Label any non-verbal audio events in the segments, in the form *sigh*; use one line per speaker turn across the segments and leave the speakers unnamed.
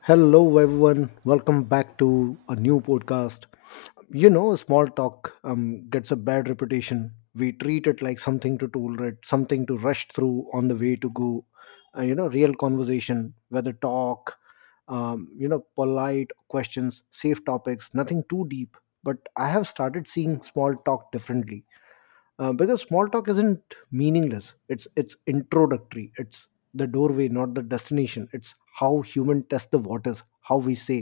Hello, everyone. Welcome back to a new podcast. You know, small talk gets a bad reputation. We treat it like something to tolerate, something to rush through on the way to go. You know, real conversation, whether talk, you know, polite questions, safe topics, nothing too deep. But I have started seeing small talk differently because small talk isn't meaningless. It's introductory. It's the doorway, not the destination. It's how human test the waters, how we say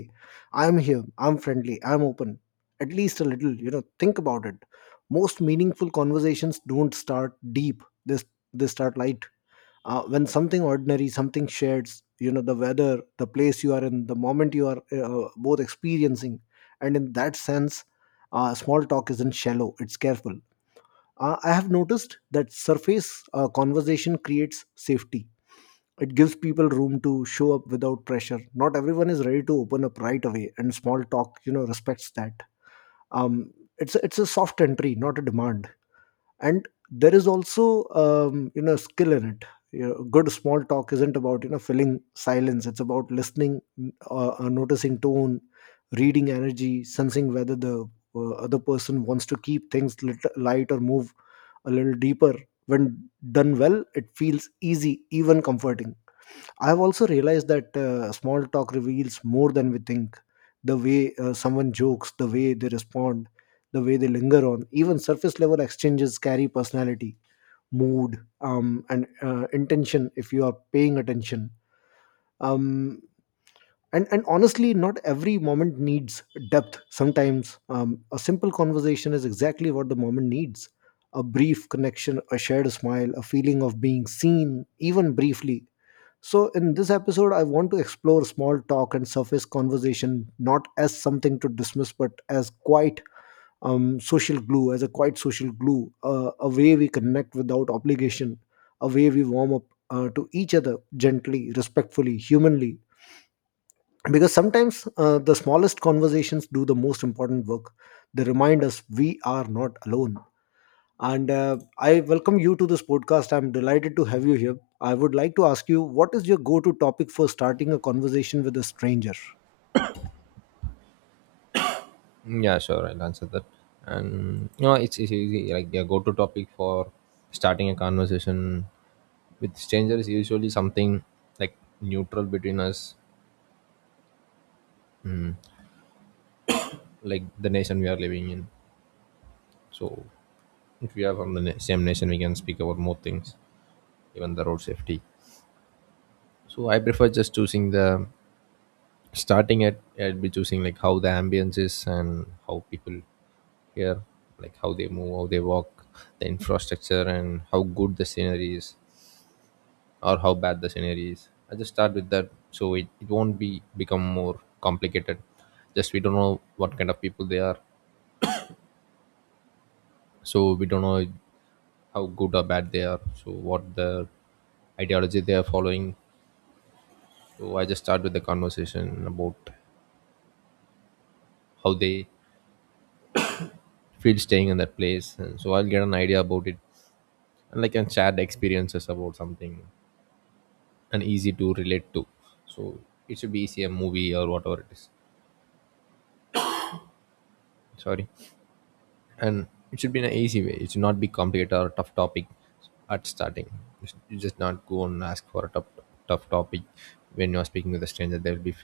I'm here, I'm friendly, I'm open, at least a little. You know, think about it. Most meaningful conversations don't start deep. They start light when something ordinary, something shared. You know, the weather, the place you are in, the moment you are both experiencing. And in that sense, small talk isn't shallow, it's careful. Uh, I have noticed that surface conversation creates safety. It gives people room to show up without pressure. Not everyone is ready to open up right away, and small talk, you know, respects that. Um, it's a soft entry, not a demand. And there is also, you know, skill in it. You know, good small talk isn't about filling silence. It's about listening, noticing tone, reading energy, sensing whether the other person wants to keep things light or move a little deeper. When done well, it feels easy, even comforting. I've also realized that small talk reveals more than we think. The way someone jokes, the way they respond, the way they linger on, even surface level exchanges carry personality, mood, and intention, if you are paying attention. Um, and honestly, not every moment needs depth. Sometimes a simple conversation is exactly what the moment needs: a brief connection, a shared smile, a feeling of being seen, even briefly. So in this episode I want to explore small talk and surface conversation, not as something to dismiss, but as quite social glue, as a quite social glue, a way we connect without obligation, a way we warm up to each other, gently, respectfully, humanly. Because sometimes the smallest conversations do the most important work. They remind us we are not alone. And I welcome you to this podcast. I'm delighted to have you here. I would like to ask you, what is your go-to topic for starting a conversation with a stranger?
Yeah, sure. I'll answer that. And you know, it's easy. Like a go-to topic for starting a conversation with strangers is usually something like neutral between us, like the nation we are living in. So, if we are from the same nation, we can speak about more things, even the road safety. So, I prefer just choosing the starting at. I'd be choosing like how the ambience is and how people here, like how they move, how they walk, the infrastructure, and how good the scenery is or how bad the scenario is. I just start with that so it won't be become more complicated. Just we don't know what kind of people they are. So we don't know how good or bad they are. So what the ideology they are following. So I just start with the conversation about how they feel staying in that place. And so I'll get an idea about it and like and shared experiences about something and easy to relate to. So it should be easy a movie or whatever it is. Sorry. And it should be in an easy way. It should not be complicated or tough topic at starting. You just not go and ask for a tough topic when you are speaking with a stranger. They will be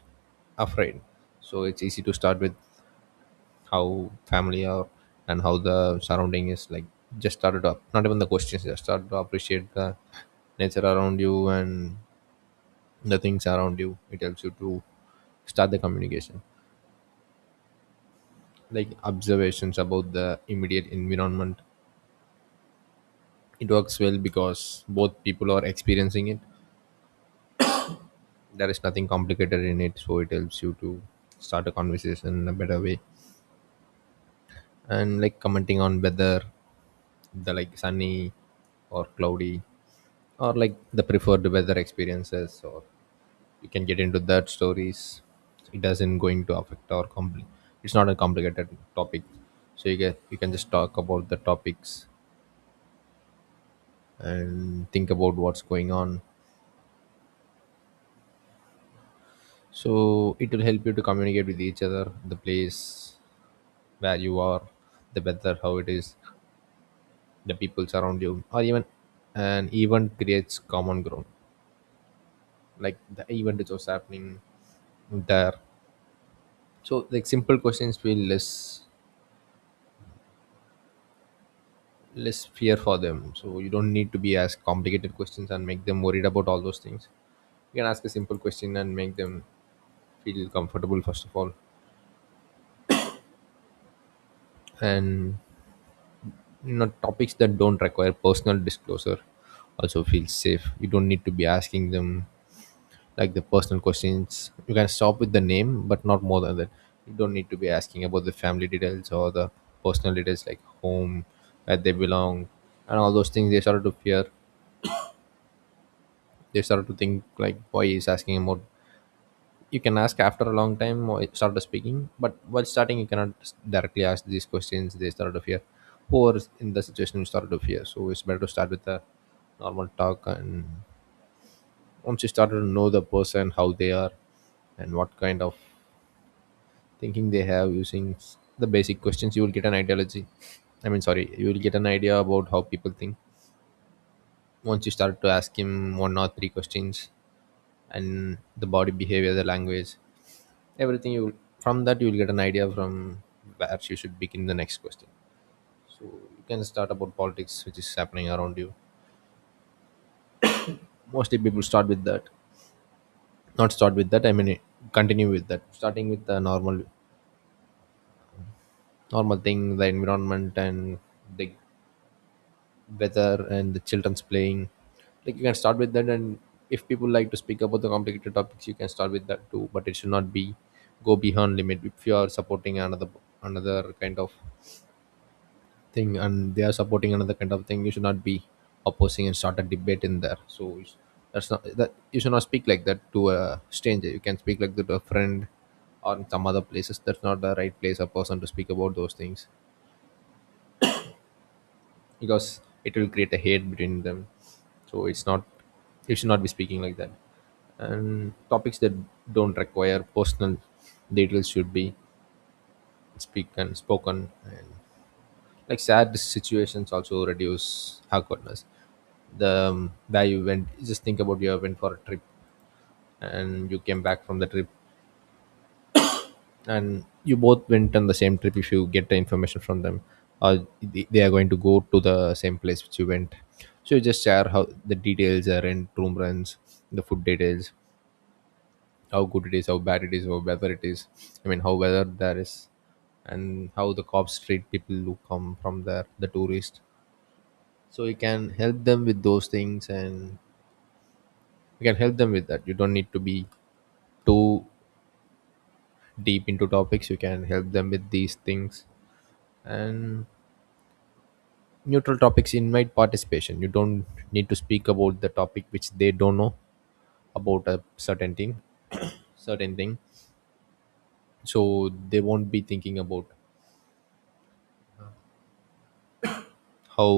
afraid. So it's easy to start with how family are and how the surrounding is like. Just start it up. Not even the questions. Just start to appreciate the nature around you and the things around you. It helps you to start the communication, like observations about the immediate environment. It works well because both people are experiencing it. There is nothing complicated in it, so it helps you to start a conversation in a better way, and like commenting on weather, the like sunny or cloudy, or like the preferred weather experiences, or you can get into that stories. It doesn't going to affect or compli it's not a complicated topic, so you get you can just talk about the topics and think about what's going on. So it will help you to communicate with each other, the place where you are, the weather, how it is, the people around you, or even an event creates common ground. Like the event is also happening there. So like simple questions feel less fear for them. So you don't need to be ask complicated questions and make them worried about all those things. You can ask a simple question and make them feel comfortable first of all. And not topics that don't require personal disclosure also feel safe. You don't need to be asking them like the personal questions. You can stop with the name but not more than that. You don't need to be asking about the family details or the personal details like home, where they belong, and all those things. They started to fear, they started to think like why is asking about. You can ask after a long time or start speaking, but while starting you cannot directly ask these questions. They start to fear or in the situation you start to fear, so it's better to start with a normal talk. And once you start to know the person how they are and what kind of thinking they have, using the basic questions you will get an ideology, I mean sorry you will get an idea about how people think once you start to ask him one or three questions. And the body behavior, the language, everything you, from that you will get an idea from where you should begin the next question. So you can start about politics which is happening around you. Mostly people start with that, not start with that, I mean continue with that. Starting with the normal thing, the environment and the weather and the children's playing, like you can start with that. And if people like to speak about the complicated topics you can start with that too, but it should not be go beyond limit. If you are supporting another kind of thing and they are supporting another kind of thing, you should not be opposing and start a debate in there. So that's not, that you should not speak like that to a stranger. You can speak like that to a friend or in some other places. That's not the right place or person to speak about those things because it will create a hate between them. So it's not, you should not be speaking like that. And topics that don't require personal details should be speak and spoken. And like sad situations also reduce awkwardness. The Where you went, just think about you went for a trip and you came back from the trip, and you both went on the same trip. If you get the information from them, or they are going to go to the same place which you went. So you just share how the details are in room runs, the food details, how good it is, how bad it is, or whether it is, I mean how whether there is, and how the cops treat people who come from there, the tourists. So you can help them with those things, and you can help them with that. You don't need to be too deep into topics. You can help them with these things. And neutral topics invite participation. You don't need to speak about the topic which they don't know about, a certain thing certain thing. So they won't be thinking about how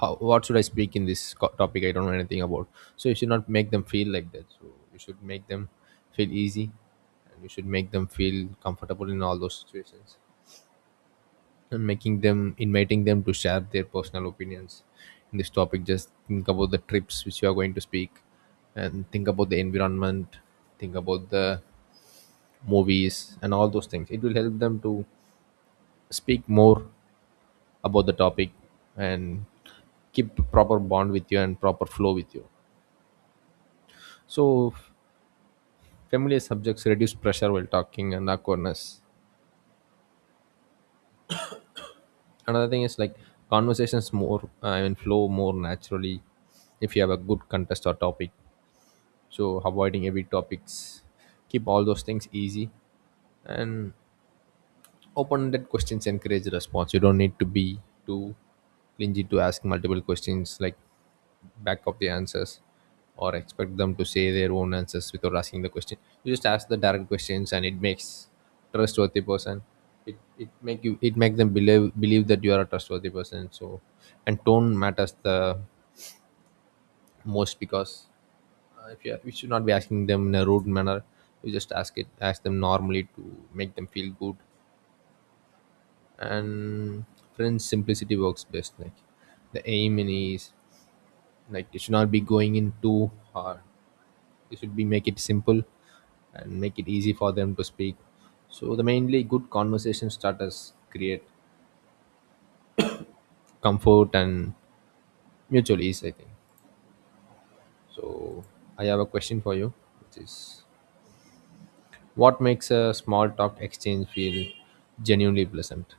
how what should I speak in this topic, I don't know anything about. So you should not make them feel like that. So you should make them feel easy, and you should make them feel comfortable in all those situations. And making them, inviting them to share their personal opinions in this topic. Just think about the trips which you are going to speak and think about the environment, think about the movies and all those things. It will help them to speak more about the topic and keep proper bond with you and proper flow with you. So familiar subjects reduce pressure while talking and awkwardness. Another thing is like conversations more I mean flow more naturally if you have a good contest or topic. So avoiding heavy topics, keep all those things easy. And open-ended questions encourage response. You don't need to be too clingy to ask multiple questions, like back up the answers or expect them to say their own answers without asking the question. You just ask the direct questions and it makes trustworthy person. It make you it make them believe that you are a trustworthy person. So and tone matters the most, because if you we should not be asking them in a rude manner. You just ask it, ask them normally to make them feel good. And French simplicity works best. Like the aim in is like it should not be going in too hard. You should be make it simple and make it easy for them to speak. So the mainly good conversation starters create comfort and mutual ease, I think. So I have a question for you, which is what makes a small talk exchange feel genuinely pleasant?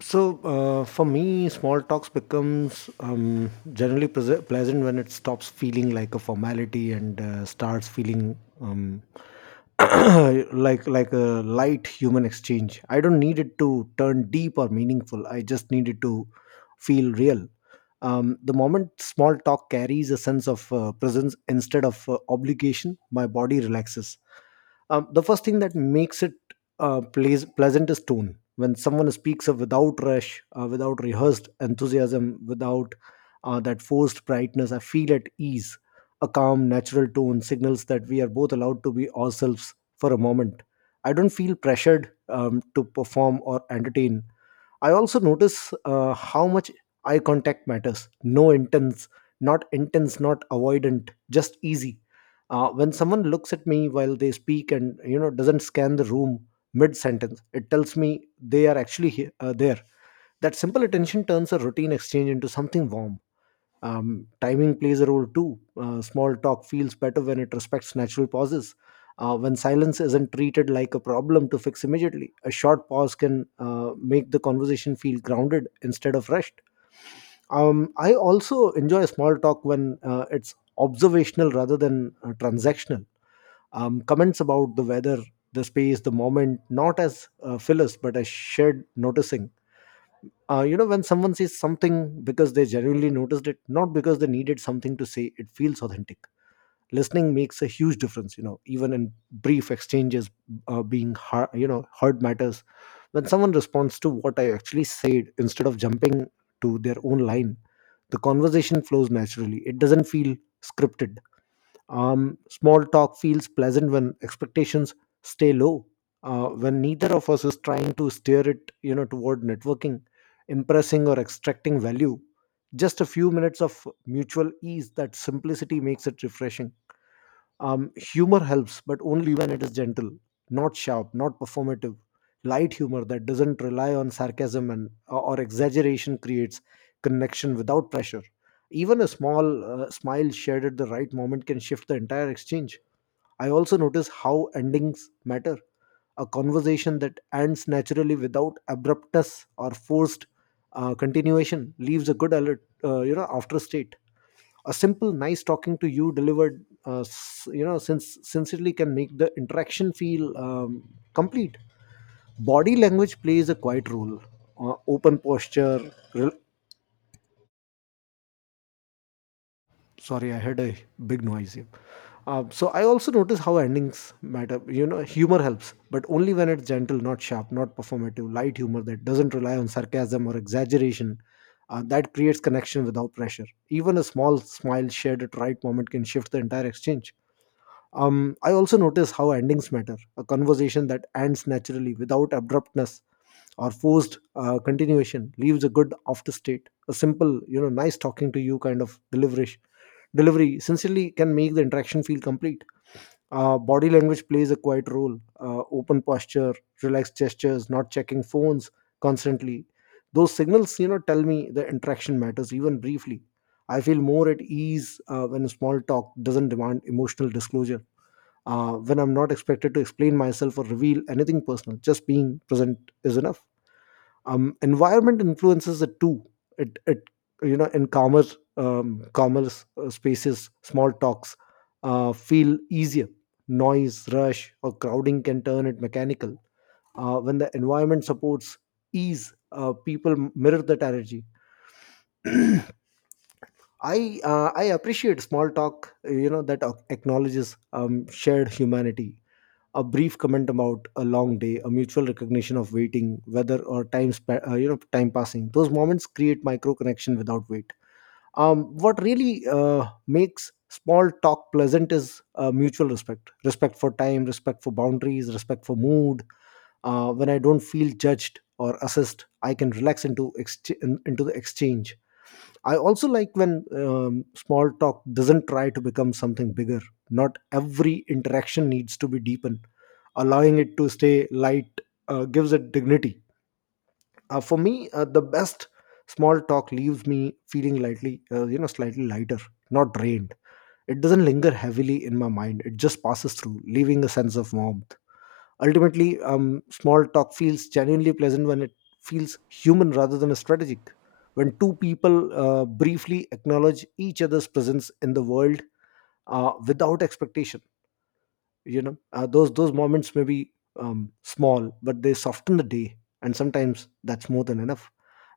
So for me, small talks becomes generally pleasant when it stops feeling like a formality and starts feeling *coughs* *clears throat* like a light human exchange. I don't need it to turn deep or meaningful. I just need it to feel real. The moment small talk carries a sense of presence instead of obligation, my body relaxes. Um, the first thing that makes it pleasant is tone. When someone speaks of without rush, without rehearsed enthusiasm, without that forced brightness, I feel at ease. A calm, natural tone signals that we are both allowed to be ourselves for a moment. I don't feel pressured to perform or entertain. I also notice how much eye contact matters. Not intense, not avoidant, just easy. Uh, when someone looks at me while they speak and, you know, doesn't scan the room mid sentence, it tells me they are actually there. That simple attention turns a routine exchange into something warm. Um, timing plays a role too. Uh, small talk feels better when it respects natural pauses, when silence isn't treated like a problem to fix immediately. A short pause can make the conversation feel grounded instead of rushed. Um, I also enjoy small talk when it's observational rather than transactional. Um, comments about the weather, the space, the moment, not as fillers, but as shared noticing. You know, when someone says something because they genuinely noticed it, not because they needed something to say, it feels authentic. Listening makes a huge difference. You know, even in brief exchanges, being heard matters. When someone responds to what I actually said instead of jumping to their own line, the conversation flows naturally. It doesn't feel scripted. Um, small talk feels pleasant when expectations stay low. When neither of us is trying to steer it, you know, toward networking, impressing, or extracting value, just a few minutes of mutual ease. That simplicity makes it refreshing. Humor helps, but only when it is gentle, not sharp, not performative. Light humor that doesn't rely on sarcasm and or exaggeration creates connection without pressure. Even a small smile shared at the right moment can shift the entire exchange. I also notice how endings matter. A conversation that ends naturally without abruptness or forced continuation leaves a good alert, you know, after state. A simple, nice talking to you delivered, you know, sincerely, can make the interaction feel complete. Body language plays a quiet role. Open posture, re- sorry, I had a big noise here. Um, so I also notice how endings matter. You know, humor helps, but only when it's gentle, not sharp, not performative. Light humor that doesn't rely on sarcasm or exaggeration, that creates connection without pressure. Even a small smile shared at right moment can shift the entire exchange. Um, I also notice how endings matter. A conversation that ends naturally without abruptness or forced continuation leaves a good after state. A simple, you know, nice talking to you kind of delivery, delivery sincerely, can make the interaction feel complete. Body language plays a quiet role. Open posture, relaxed gestures, not checking phones constantly. Those signals, you know, tell me the interaction matters, even briefly. I feel more at ease when small talk doesn't demand emotional disclosure, when I'm not expected to explain myself or reveal anything personal. Just being present is enough. Environment influences it too. It You know, in calmer, spaces, small talks feel easier. Noise, rush, or crowding can turn it mechanical. When the environment supports ease, people mirror that energy. I appreciate small talk, you know, that acknowledges shared humanity: a brief comment about a long day, a mutual recognition of waiting weather or time you know, time passing. Those moments create micro connection without weight. Um, what really makes small talk pleasant is mutual respect: respect for time, respect for boundaries, respect for mood. Uh, when I don't feel judged or assessed, I can relax into the exchange. I also like when small talk doesn't try to become something bigger. Not every interaction needs to be deepened. Allowing it to stay light gives it dignity. For me, the best small talk leaves me feeling lightly, you know, slightly lighter, not drained. It doesn't linger heavily in my mind. It just passes through, leaving a sense of warmth. Ultimately, small talk feels genuinely pleasant when it feels human rather than strategic. When two people briefly acknowledge each other's presence in the world, without expectation, you know, those moments may be small, but they soften the day, and sometimes that's more than enough.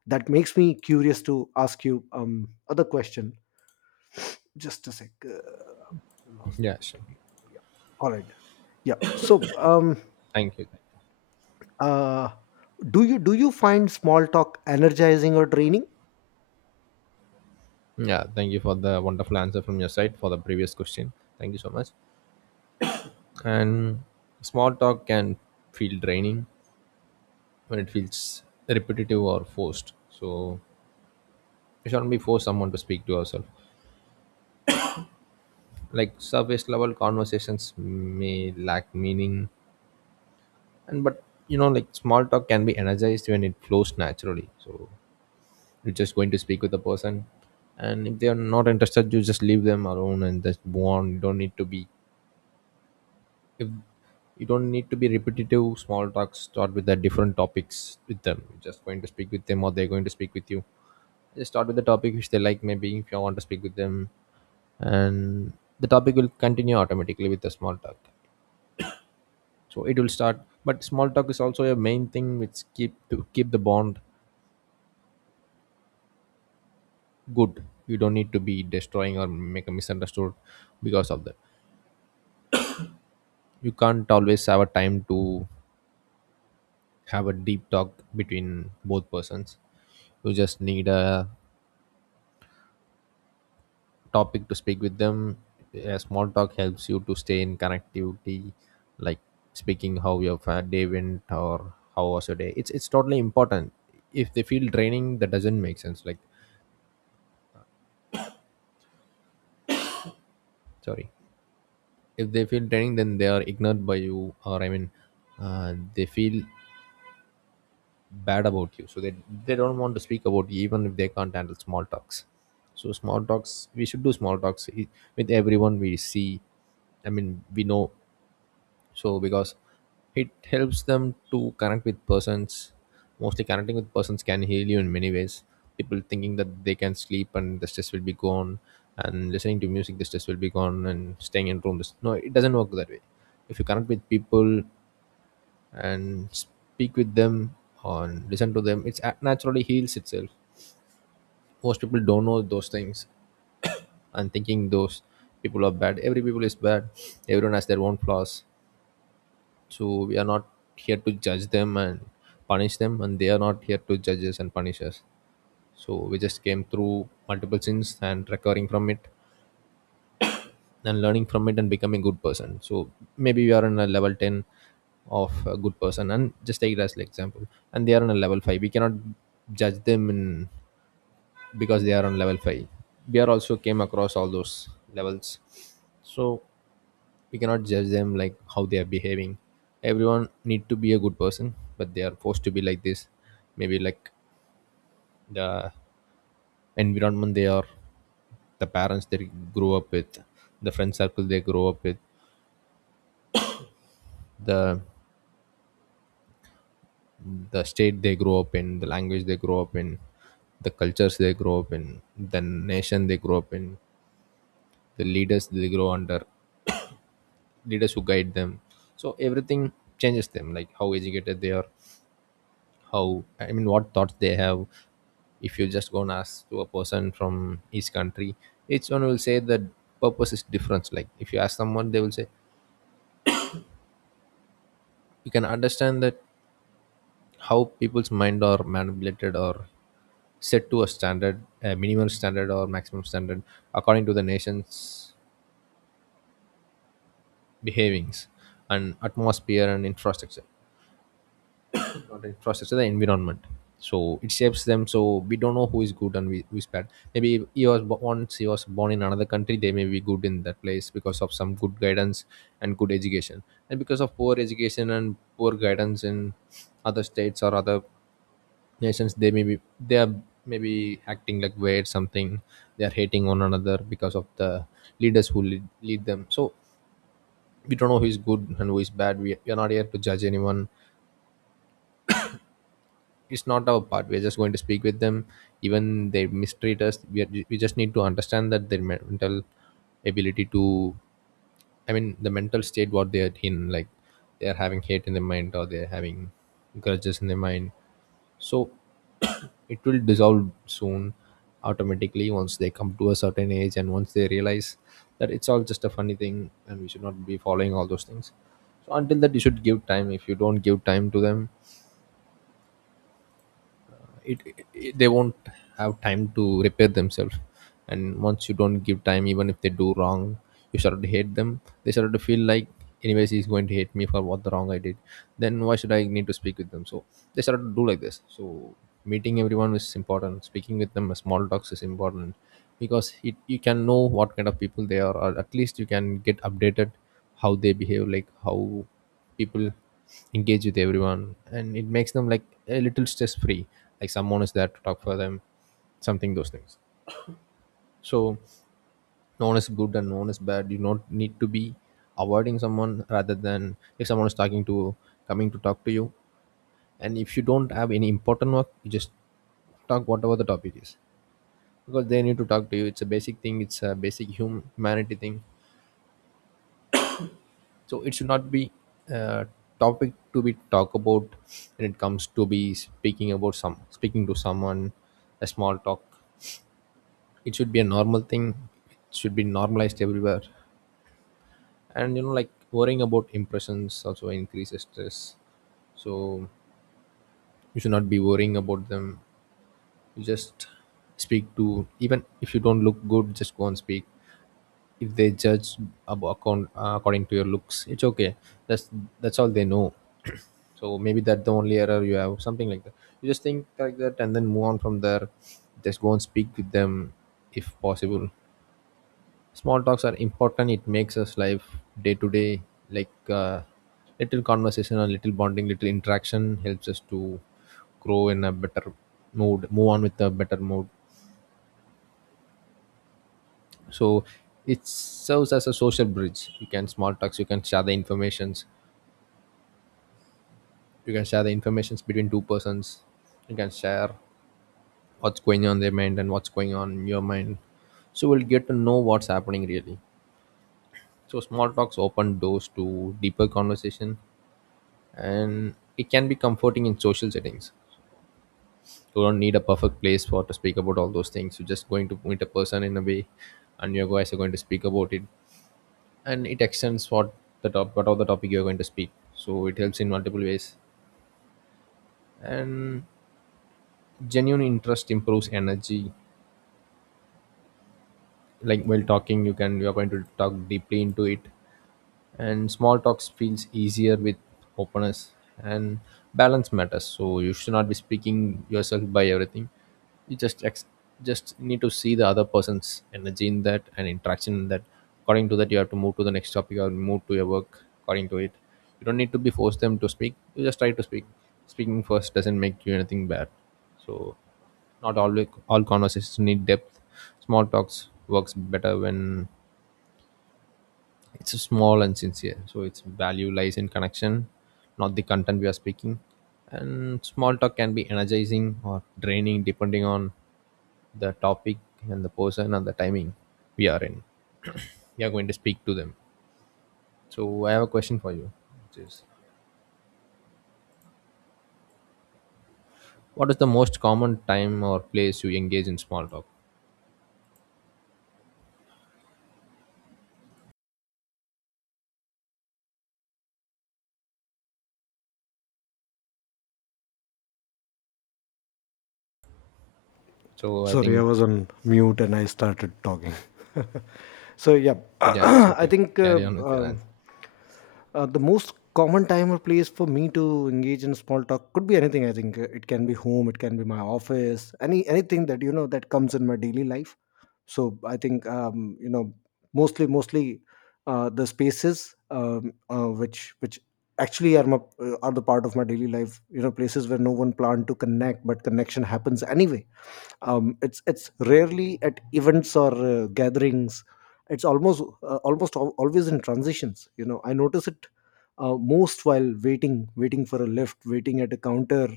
That makes me curious to ask you other question. Just a sec, lost
Yeah,
it
sure.
again. Yeah, all right. Yeah. So,
Thank you.
uh, do you find small talk energizing or draining?
Yeah, thank you for the wonderful answer from your side for the previous question. Thank you so much. And small talk can feel draining when it feels repetitive or forced. So you shouldn't be forced someone to speak to ourselves. Like surface level conversations may lack meaning, and but you know, like small talk can be energized when it flows naturally. So you're just going to speak with the person, and if they are not interested, you just leave them alone and just move on. You don't need to be if you don't need to be repetitive. Small talks start with the different topics with them. You're just going to speak with them or they're going to speak with you. Just start with the topic which they like, maybe, if you want to speak with them, and the topic will continue automatically with the small talk. So it will start, but small talk is also a main thing which keep the bond good. You don't need to be destroying or make a misunderstood because of that. You can't always have a time to have a deep talk between both persons. You just need a topic to speak with them. A small talk helps you to stay in connectivity, like speaking how your day went, or how was your day. It's totally important. If they feel draining, that doesn't make sense, like, sorry, if they feel draining, then they are ignored by you, or I mean, they feel bad about you, so they don't want to speak about you, even if they can't handle small talks. So small talks, we should do small talks with everyone we see, I mean we know. So because it helps them to connect with persons. Mostly connecting with persons can heal you in many ways. People thinking that they can sleep and the stress will be gone, and listening to music the stress will be gone, and staying in rooms, no, it doesn't work that way. If you connect with people and speak with them and listen to them, it's a- naturally heals itself. Most people don't know those things, and thinking those people are bad, every people is bad. Everyone has their own flaws, so we are not here to judge them and punish them, and they are not here to judge us and punish us. So we just came through multiple sins and recovering from it and learning from it and become a good person. So maybe you are on a level 10 of a good person, and just take it as an example, and they are on a level 5. We cannot judge them in because they are on level 5. We are also came across all those levels. So we cannot judge them like how they are behaving. Everyone need to be a good person, but they are forced to be like this. Maybe like the environment they are, the parents they grew up with, the friend circle they grow up with, the the state they grow up in, the language they grow up in, the cultures they grow up in, the nation they grow up in, the leaders they grow under, leaders who guide them. So everything changes them, like how educated they are, how, I mean, what thoughts they have. If you just go and ask to a person from each country, each one will say that purpose is different. Like if you ask someone, they will say you can understand that how people's mind are manipulated or set to a standard, a minimum standard or maximum standard according to the nation's behavings and atmosphere and infrastructure, not infrastructure, the environment. So it shapes them, so we don't know who is good and who is bad. Maybe if he was once he was born in another country, they may be good in that place because of some good guidance and good education, and because of poor education and poor guidance in other states or other nations, they may be, they are maybe acting like weird something. They are hating one another because of the leaders who lead them. So we don't know who is good and who is bad. We are not here to judge anyone. It's not our part. We're just going to speak with them. Even they mistreat us, we just need to understand that their mental ability to, I mean, the mental state what they are in, like they are having hate in their mind or they're having grudges in their mind. So *coughs* *clears throat* it will dissolve soon, automatically, once they come to a certain age and once they realize that it's all just a funny thing and we should not be following all those things. So until that, you should give time. If you don't give time to them, it, it they won't have time to repair themselves. And once you don't give time, even if they do wrong, you start to hate them. They start to feel like, anyways, he's going to hate me for what the wrong I did, then why should I need to speak with them? So they start to do like this. So meeting everyone is important, speaking with them, small talks is important, because you can know what kind of people they are, or at least you can get updated how they behave, like how people engage with everyone, and it makes them like a little stress free, like someone is there to talk for them, something those things. So no one is good and no one is bad. You do not need to be avoiding someone. Rather than if someone is talking to coming to talk to you, and if you don't have any important work, you just talk whatever the topic is, because they need to talk to you. It's a basic thing, it's a basic humanity thing. So it should not be a topic to be talk about. When it comes to be speaking about some speaking to someone, a small talk, it should be a normal thing. It should be normalized everywhere. And you know, like worrying about impressions also increases stress. So you should not be worrying about them. You just speak to, even if you don't look good, just go and speak. If they judge account, according to your looks, it's okay. that's that's all they know. *clears throat* So maybe that the only error you have, something like that. You just think like that and then move on from there. Just go and speak with them if possible. Small talks are important. It makes us life day to day, like, little conversation or little bonding, little interaction helps us to grow in a better mood, move on with a better mood. So it serves as a social bridge. You can Small talks, you can share the informations, you can share the informations between two persons. You can share what's going on their mind and what's going on in your mind, so we'll get to know what's happening really. So small talks open doors to deeper conversation, and it can be comforting in social settings. You don't need a perfect place for to speak about all those things. You're just going to meet a person in a way, and you guys are going to speak about it, and it extends what the top what of the topic you're going to speak, so it helps in multiple ways. And genuine interest improves energy, like while talking, you're going to talk deeply into it. And small talks feels easier with openness. And balance matters, so you should not be speaking yourself by everything. You just just need to see the other person's energy in that and interaction in that. According to that, you have to move to the next topic or move to your work according to it. You don't need to be forced them to speak. You just try to speak. Speaking first doesn't make you anything bad. So not all all conversations need depth. Small talks works better when it's small and sincere. So its value lies in connection, not the content we are speaking. And small talk can be energizing or draining depending on the topic and the person and the timing we are in. We are going to speak to them. So I have a question for you, which is, what is the most common time or place you engage in small talk? So I
Sorry, I
think
was on mute and I started talking. *laughs* So yeah, *clears throat*
yeah, it's
I
okay,
think
carry on with your answer.
the most common time or place for me to engage in small talk could be anything. I think uh, it can be home, it can be my office, anything that, you know, that comes in my daily life. So I think, you know, mostly the spaces, which actually are are the part of my daily life. You know, places where no one planned to connect but connection happens anyway. Um, it's rarely at events or gatherings. It's almost always in transitions. You know, I notice it most while waiting: waiting for a lift, waiting at a counter,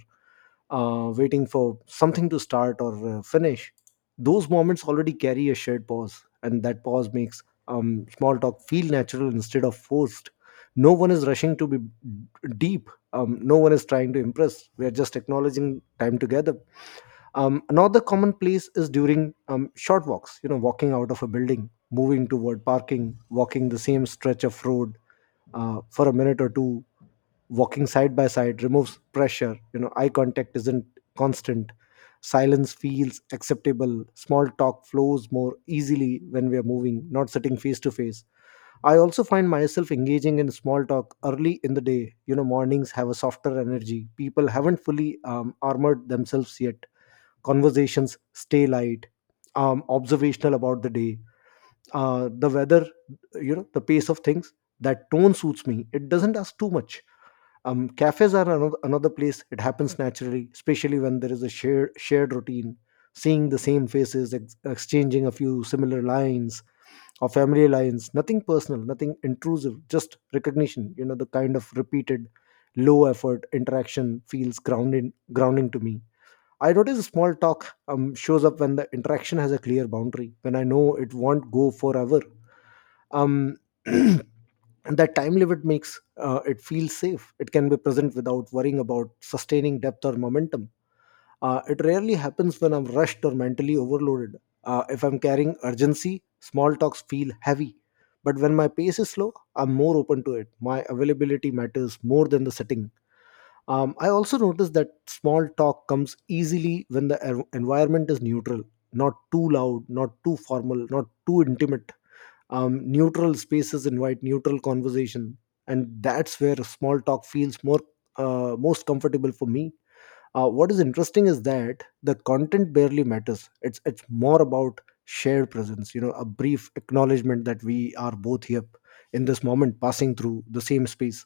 waiting for something to start or finish. Those moments already carry a shared pause, and that pause makes small talk feel natural instead of forced. No one is rushing to be deep. No one is trying to impress. We are just acknowledging time together. Another common place is during short walks. You know, walking out of a building, moving toward parking, walking the same stretch of road for a minute or two. Walking side by side removes pressure. You know, eye contact isn't constant, silence feels acceptable. Small talk flows more easily when we are moving, not sitting face to face. I also find myself engaging in small talk early in the day. You know, mornings have a softer energy, people haven't fully armored themselves yet. Conversations stay light, observational about the day, the weather, you know, the pace of things. That tone suits me, it doesn't ask too much. Cafes are another place it happens naturally, especially when there is a shared routine. Seeing the same faces, exchanging a few similar lines or family lines, nothing personal, nothing intrusive, just recognition. You know, the kind of repeated low effort interaction feels grounding to me. I notice small talk shows up when the interaction has a clear boundary, when I know it won't go forever. Um, *clears throat* and that time limit makes it feel safe. It can be present without worrying about sustaining depth or momentum. It rarely happens when I'm rushed or mentally overloaded. If I'm carrying urgency, small talks feel heavy. But when my pace is slow, I'm more open to it. My availability matters more than the setting. I also noticed that small talk comes easily when the environment is neutral, not too loud, not too formal, not too intimate. Neutral spaces invite neutral conversation, and that's where small talk feels more most comfortable for me. What is interesting is that the content barely matters. It's more about shared presence. You know, a brief acknowledgement that we are both here in this moment, passing through the same space.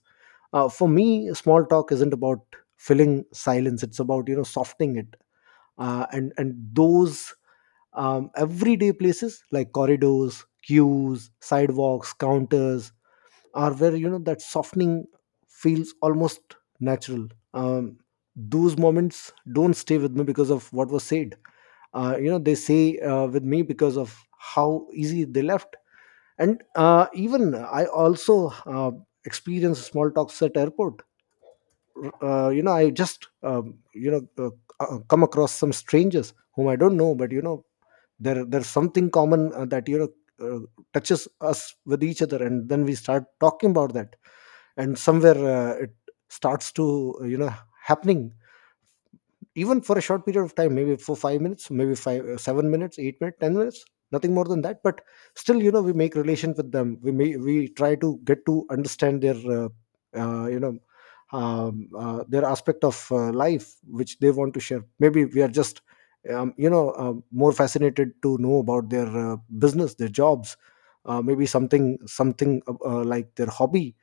For me, small talk isn't about filling silence, it's about, you know, softening it. And those everyday places like corridors, queues, sidewalks, counters are where, you know, that softening feels almost natural. um, those moments don't stay with me because of what was said, you know, they say with me because of how easy they left. And Even I also experienced small talks at airport. You know, I just come across some strangers whom I don't know, but you know, there's something common that, you know, uh, touches us with each other, and then we start talking about that. And somewhere it starts to, you know, happening even for a short period of time, maybe for 5 minutes, maybe 5 7 minutes, 8 minutes, 10 minutes, nothing more than that. But still, you know, we make relation with them. We try to get to understand their uh, you know their aspect of life which they want to share. Maybe we are just more fascinated to know about their business, their jobs, maybe something like their hobby.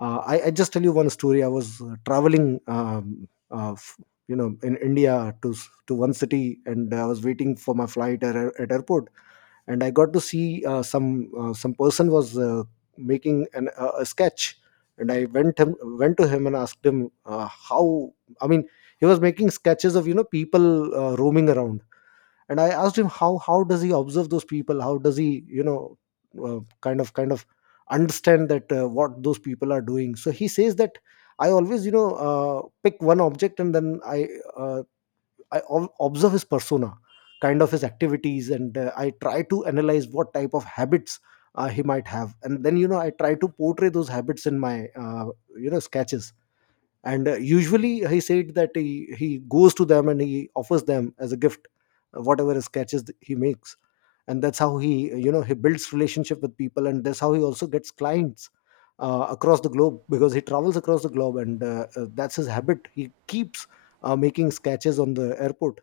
I just tell you one story. I was traveling, you know, in india to to one city, and I was waiting for my flight at airport. And I got to see some some person was making an, a sketch, and I went to him and asked him how. I mean, he was making sketches of, you know, people roaming around, and I asked him how does he observe those people? How does he, you know, uh, kind of understand that what those people are doing? So he says that, I always, you know, pick one object and then I, uh, observe his persona, kind of his activities, and I try to analyze what type of habits he might have, and then, you know, I try to portray those habits in my, you know, sketches. And usually he said that he goes to them and he offers them as a gift, whatever sketches he makes, and that's how he, you know, he builds relationship with people, and that's how he also gets clients. Across the globe, because he travels across the globe, and that's his habit. He keeps making sketches on the airport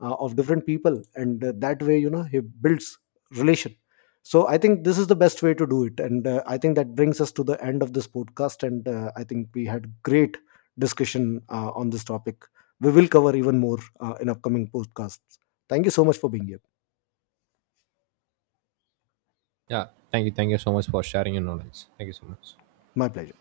of different people, and that way, you know, he builds relation. So I think this is the best way to do it, and I think that brings us to the end of this podcast, and I think we had great discussion on this topic. We will cover even more in upcoming podcasts. Thank you so much for being here.
Yeah. Thank you. Thank you so much for sharing your knowledge. Thank you so much.
My pleasure.